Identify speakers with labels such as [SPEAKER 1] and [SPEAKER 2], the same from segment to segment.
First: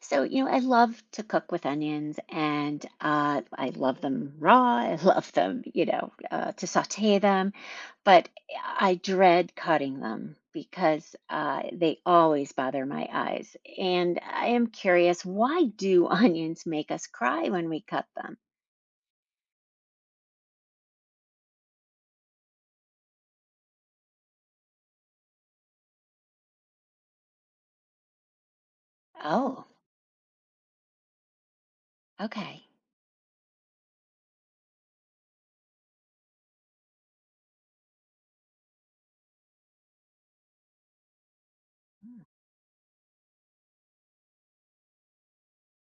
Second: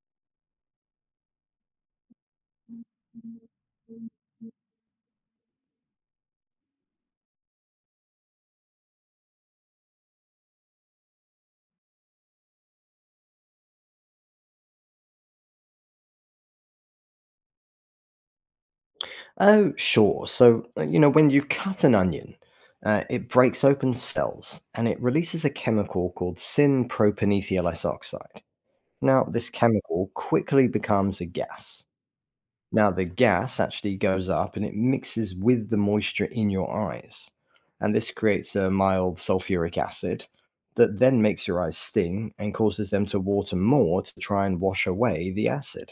[SPEAKER 1] So, you know, I love to cook with onions and I love them raw. I love them, to saute them, but I dread cutting them because they always bother my eyes. And I am curious, why do onions make us cry when we cut them?
[SPEAKER 2] Oh, sure. So when you cut an onion, it breaks open cells and it releases a chemical called synpropanethylus oxide. Now, this
[SPEAKER 1] Oh,
[SPEAKER 2] chemical quickly becomes a gas.
[SPEAKER 1] okay.
[SPEAKER 2] Now, the gas actually goes up and it mixes with the moisture in your eyes. And this creates a mild sulfuric acid that then makes your eyes sting and causes them to water more to try and wash away the acid.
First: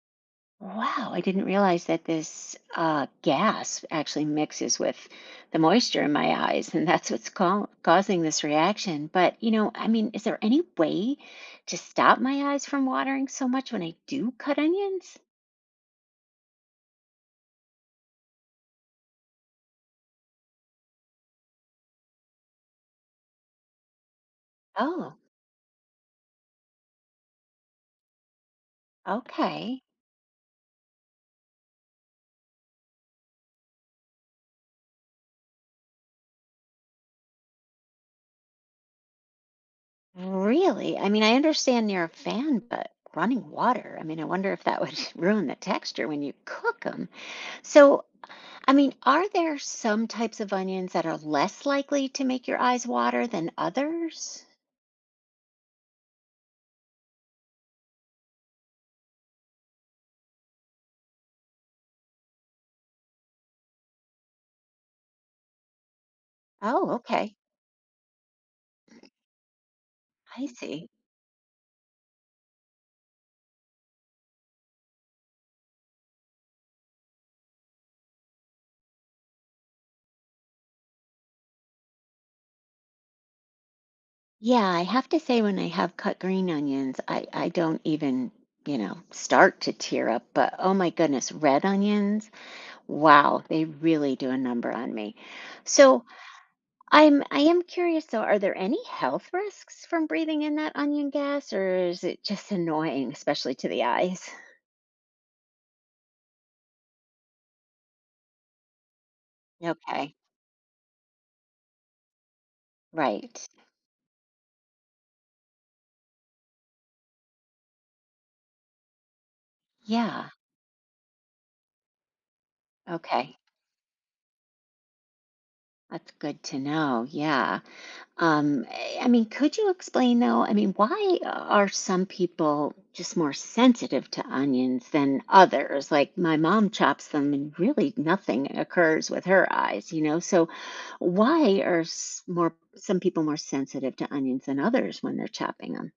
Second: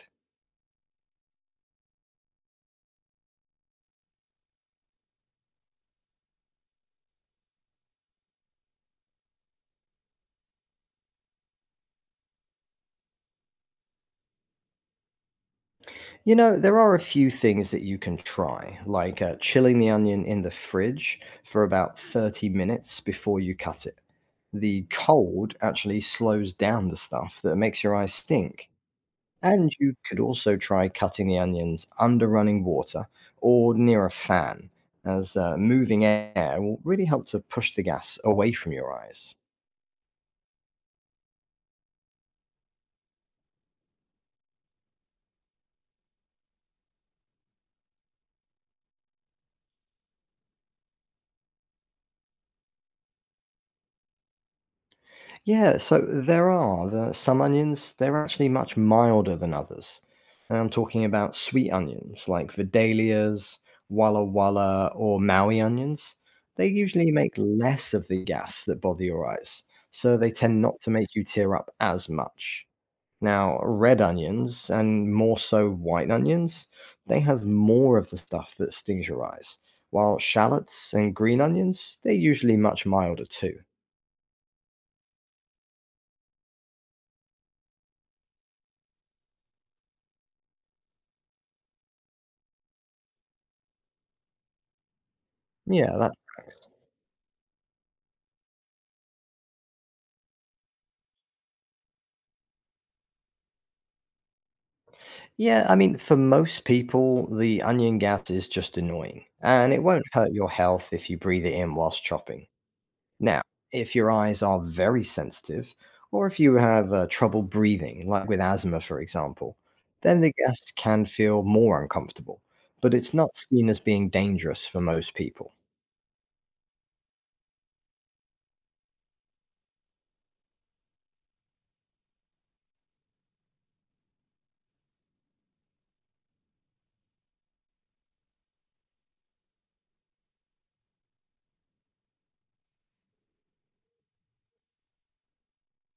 [SPEAKER 1] Wow, I didn't realize that this gas actually mixes with the moisture in my eyes, and that's what's causing this reaction. But, you know, I mean, is there any way to stop my eyes from watering so much when I do cut onions?
[SPEAKER 2] There are a few things that you can try, like chilling the onion in the fridge for about 30 minutes before you cut it. The
[SPEAKER 1] Oh,
[SPEAKER 2] cold actually slows down the stuff that makes your eyes stink. And
[SPEAKER 1] okay.
[SPEAKER 2] you could also try cutting the onions under running water or near a fan, as moving air will really help to push the gas away from your eyes.
[SPEAKER 1] Really? I mean, I understand you're a fan, but running water, I mean, I wonder if that would ruin the texture when you cook them. So, I mean, are there some types of onions that are less likely to make your eyes water than others?
[SPEAKER 2] Yeah, so there are. Some onions, they're actually much milder than others. And I'm talking about sweet onions like Vidalias, Walla Walla, or Maui onions. They
[SPEAKER 1] Oh,
[SPEAKER 2] usually make
[SPEAKER 1] okay.
[SPEAKER 2] less of the gas that bother your eyes, so they
[SPEAKER 1] I
[SPEAKER 2] tend not
[SPEAKER 1] see.
[SPEAKER 2] to make you tear up as much. Now, red onions, and more so white onions, they have more of the stuff that stings your eyes, while shallots and green onions, they're usually much milder too.
[SPEAKER 1] Yeah, I have to say when I have cut green onions, I don't even, you know, start to tear up, but oh my goodness, red onions, wow, they really do a number on me.
[SPEAKER 2] Yeah,
[SPEAKER 1] So
[SPEAKER 2] that
[SPEAKER 1] I am curious though, are there any health risks from breathing in that onion gas, or is it just annoying, especially to the eyes?
[SPEAKER 2] Yeah, I mean, for most people, the onion gas is just annoying, and it won't
[SPEAKER 1] Okay,
[SPEAKER 2] hurt your health if you breathe it in whilst chopping. Now,
[SPEAKER 1] right.
[SPEAKER 2] if your eyes are very sensitive, or if you have trouble breathing, like with asthma, for example, then
[SPEAKER 1] Yeah.
[SPEAKER 2] the gas can feel more uncomfortable, but it's not
[SPEAKER 1] Okay,
[SPEAKER 2] seen as being dangerous for most people.
[SPEAKER 1] that's good to know. Yeah. I mean, could you explain though? I mean, why are some people just more sensitive to onions than others? Like my mom chops them and really nothing occurs with her eyes, you know? So why are s- more some people more sensitive to onions than others when they're chopping them?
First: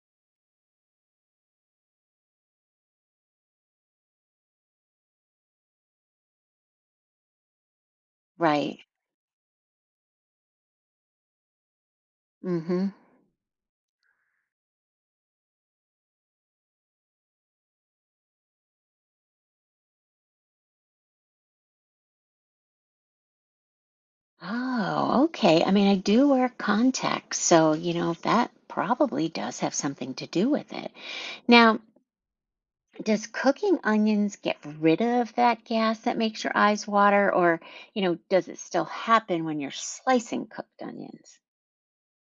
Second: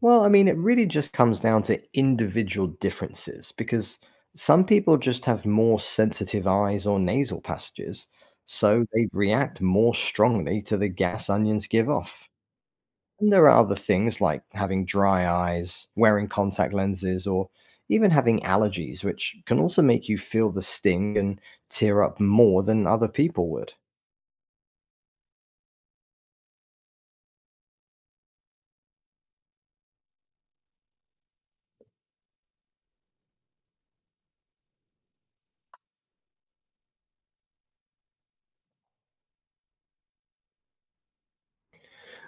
[SPEAKER 2] Well, I mean, it really just comes down to individual differences because some people just have more sensitive eyes or nasal passages,
[SPEAKER 1] Right.
[SPEAKER 2] so they react more strongly to the gas onions give off.
[SPEAKER 1] Mm-hmm.
[SPEAKER 2] And there are other things like having dry eyes, wearing contact lenses, or even having allergies, which can also make you feel the sting and tear up more than other people would.
[SPEAKER 1] Oh, okay. I mean, I do wear contacts, so you know that probably does have something to do with it. Now, does cooking onions get rid of that gas that makes your eyes water or you know does it still happen when you're slicing cooked onions?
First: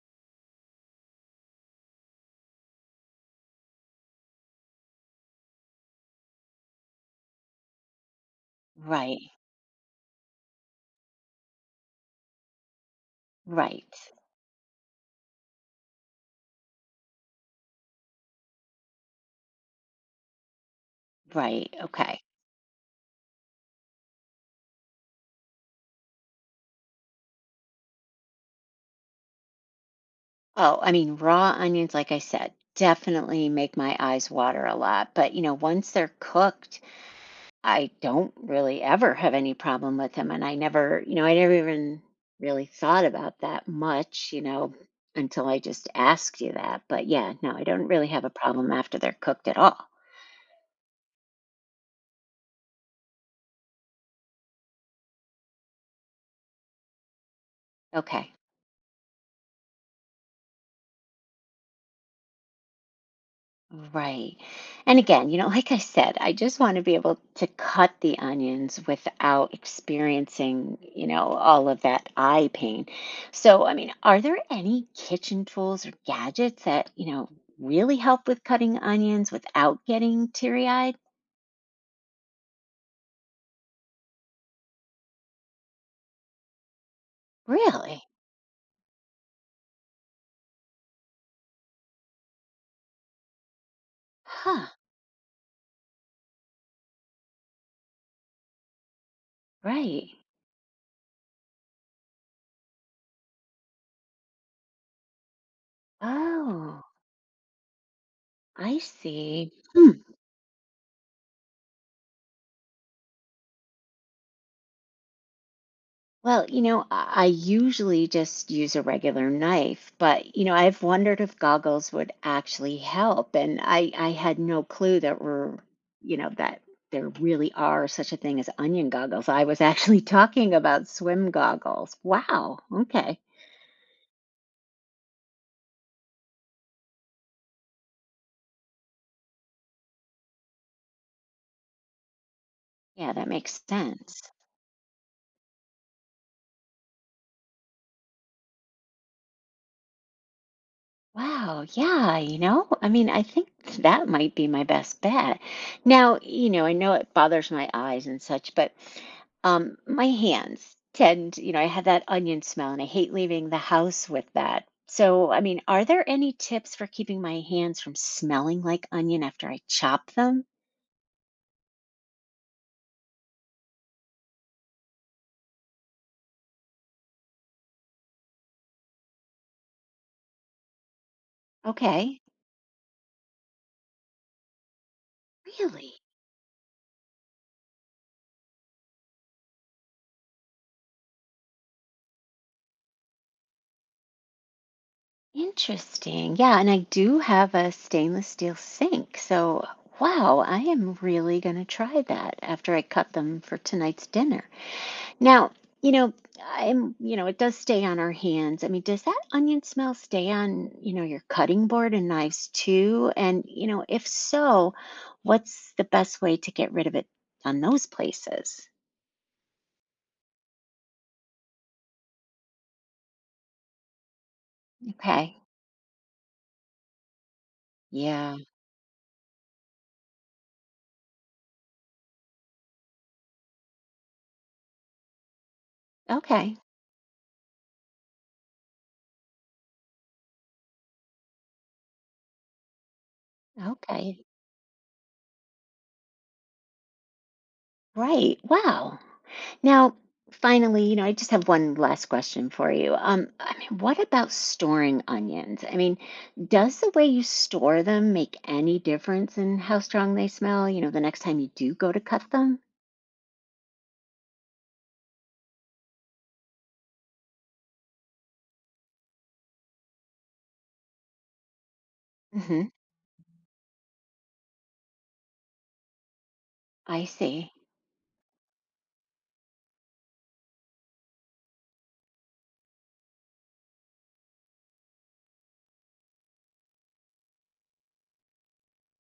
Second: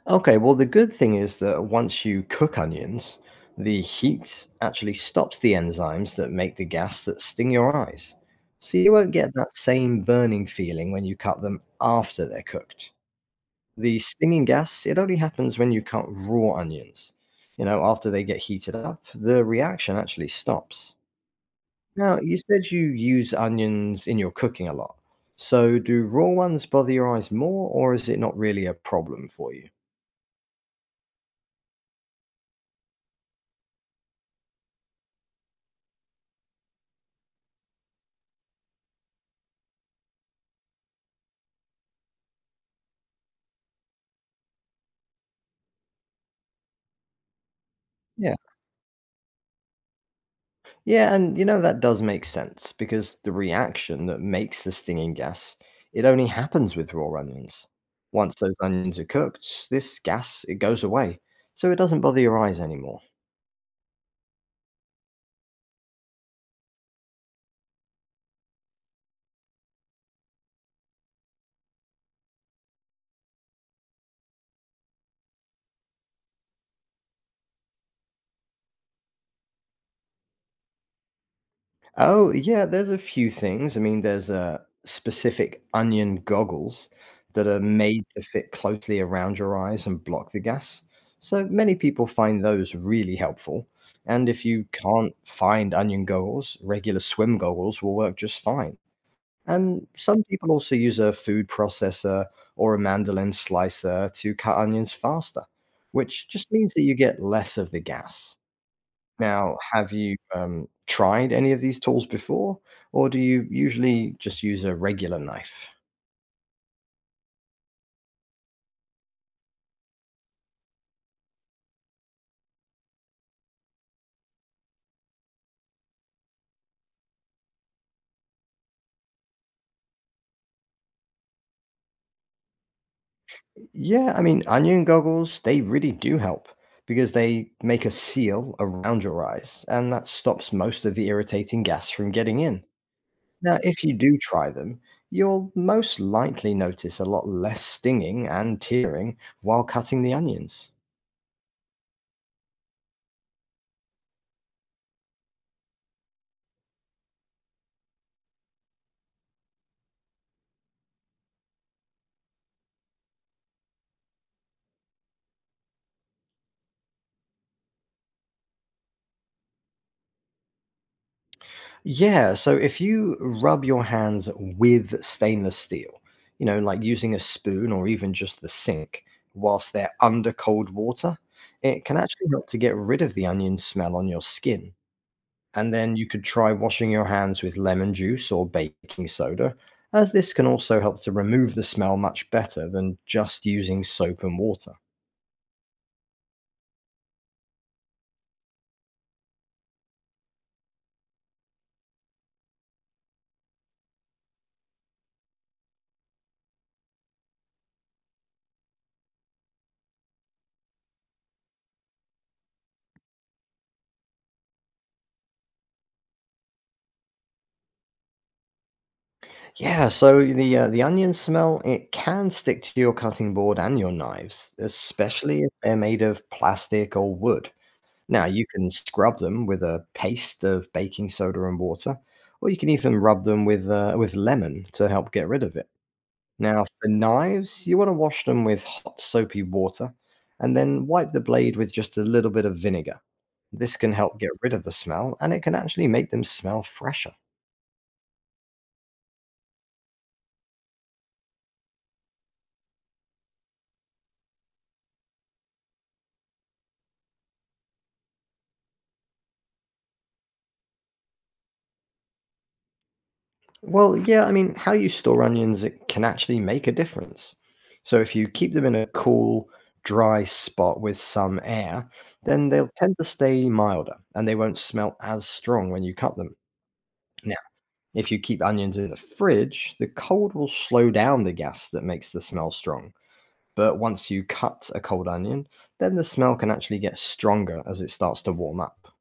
[SPEAKER 2] Okay, well, the good thing is that once you cook onions, the heat actually stops the enzymes that make the gas that sting your eyes. So you won't
[SPEAKER 1] Right.
[SPEAKER 2] get that same burning feeling when you cut them after they're cooked.
[SPEAKER 1] Right.
[SPEAKER 2] The stinging gas, it only happens when you cut raw onions. You know, after they get heated up, the reaction actually stops.
[SPEAKER 1] Right.
[SPEAKER 2] Now,
[SPEAKER 1] Okay.
[SPEAKER 2] you said you use onions in your cooking a lot. So do raw ones bother your eyes more, or is it not really a problem for you?
[SPEAKER 1] Oh, I mean raw onions, like I said, definitely make my eyes water a lot, but you know, once they're cooked, I don't really ever have any problem with him, and I never, you know, I never even really thought about that much, you know, until I just asked you that, but yeah, no, I don't really have a problem after they're cooked at all.
[SPEAKER 2] Yeah, and you know that does make sense because the reaction that makes the stinging gas, it only happens with raw onions.
[SPEAKER 1] Okay.
[SPEAKER 2] Once those onions are cooked, this gas it goes away, so it doesn't bother your eyes anymore.
[SPEAKER 1] Right. And again, you know, like I said, I just want to be able to cut the onions without experiencing, you know, all of that eye pain. So, I mean, are there any kitchen tools or gadgets that, you know, really help with cutting onions without getting teary-eyed?
[SPEAKER 2] Oh, yeah, there's a few things. I mean, there's specific onion goggles that are made
[SPEAKER 1] Really?
[SPEAKER 2] to fit closely around your eyes and block the gas. So many people find those really helpful. And if you
[SPEAKER 1] Huh,
[SPEAKER 2] can't find onion goggles, regular swim goggles will work just fine. And
[SPEAKER 1] right.
[SPEAKER 2] some people also use a food processor or a mandolin slicer to cut onions faster, which just means that
[SPEAKER 1] Oh,
[SPEAKER 2] you get less of the gas.
[SPEAKER 1] I see.
[SPEAKER 2] Now, have
[SPEAKER 1] Hmm.
[SPEAKER 2] you tried any of these tools before, or do you usually just use a regular knife?
[SPEAKER 1] Well, you know, I usually just use a regular knife, but you know, I've wondered if goggles would actually help, and I had no clue that we're, you know, that there really are such a thing as onion goggles. I was actually talking about swim goggles. Wow. Okay.
[SPEAKER 2] Yeah, I mean, onion goggles, they really do help because they make a seal around your eyes, and that stops most of the irritating gas from getting in.
[SPEAKER 1] Yeah, that
[SPEAKER 2] Now,
[SPEAKER 1] makes
[SPEAKER 2] if you do
[SPEAKER 1] sense.
[SPEAKER 2] try them, you'll most likely notice a lot less stinging and tearing while cutting the onions.
[SPEAKER 1] Wow, yeah, you know, I mean, I think that might be my best bet. Now, you know, I know it bothers my eyes and such, but my hands tend, you know, I have that onion smell and I hate leaving the house with that. So, I mean, are there any tips for keeping my hands from smelling like onion after I chop them?
[SPEAKER 2] Yeah, so if you rub your hands with stainless steel, you know, like using a spoon or even just the sink, whilst they're under cold water, it can
[SPEAKER 1] Okay.
[SPEAKER 2] actually help to get rid of the onion smell on your skin. And
[SPEAKER 1] Really?
[SPEAKER 2] then you could try washing your hands with lemon juice or baking soda, as this can also help to remove the smell much better than just using soap and water.
[SPEAKER 1] Interesting. Yeah, and I do have a stainless steel sink. So, wow, I am really going to try that after I cut them for tonight's dinner. Now, you know, I'm, you know, it does stay on our hands. I mean, does that onion smell stay on, you know, your cutting board and knives too? And, you know, if so, what's the best way to get rid of it on those places?
[SPEAKER 2] Yeah, so the onion smell it can stick to your cutting board and your knives,
[SPEAKER 1] Okay.
[SPEAKER 2] especially if they're made of plastic or wood. Now
[SPEAKER 1] Yeah.
[SPEAKER 2] you can scrub them with a paste of baking soda and water, or you can even rub them with with lemon to help get rid of it.
[SPEAKER 1] Okay.
[SPEAKER 2] Now, for knives, you want to wash them with hot, soapy water and then wipe the blade with just a little bit of vinegar. This can help
[SPEAKER 1] Okay.
[SPEAKER 2] get rid of the smell and it can actually make them smell fresher.
[SPEAKER 1] Right. Wow. Now, finally, you know, I just have one last question for you. I mean, what about storing onions? I mean, does the way you store them make any difference in how strong they smell, you know, the next time you do go to cut them?
[SPEAKER 2] Well, yeah, I mean, how you store onions it can actually make a difference. So if you keep them in a cool, dry spot with some air, then they'll
[SPEAKER 1] Hmm.
[SPEAKER 2] tend to stay milder and they won't smell as strong when you cut them.
[SPEAKER 1] I
[SPEAKER 2] Now,
[SPEAKER 1] see.
[SPEAKER 2] if you keep onions in the fridge, the cold will slow down the gas that makes the smell strong. But once you cut a cold onion, then the smell can actually get stronger as it starts to warm up.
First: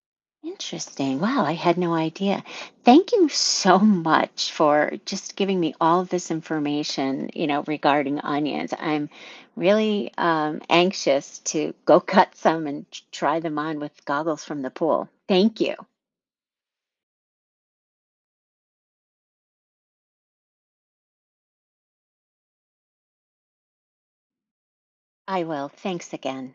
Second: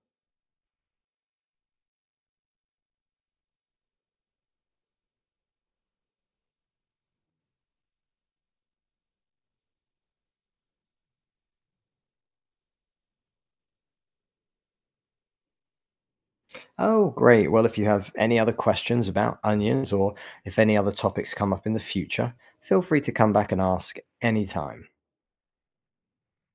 [SPEAKER 1] Interesting. Wow, I had no idea. Thank you so much for just giving me all of this information, you know, regarding onions. I'm really anxious to go cut some and try them on with goggles from the pool. Thank you.
[SPEAKER 2] Oh, great. Well, if you have any other questions about onions or if any other topics come up in the future, feel free to come back and ask anytime.
[SPEAKER 1] I will. Thanks again.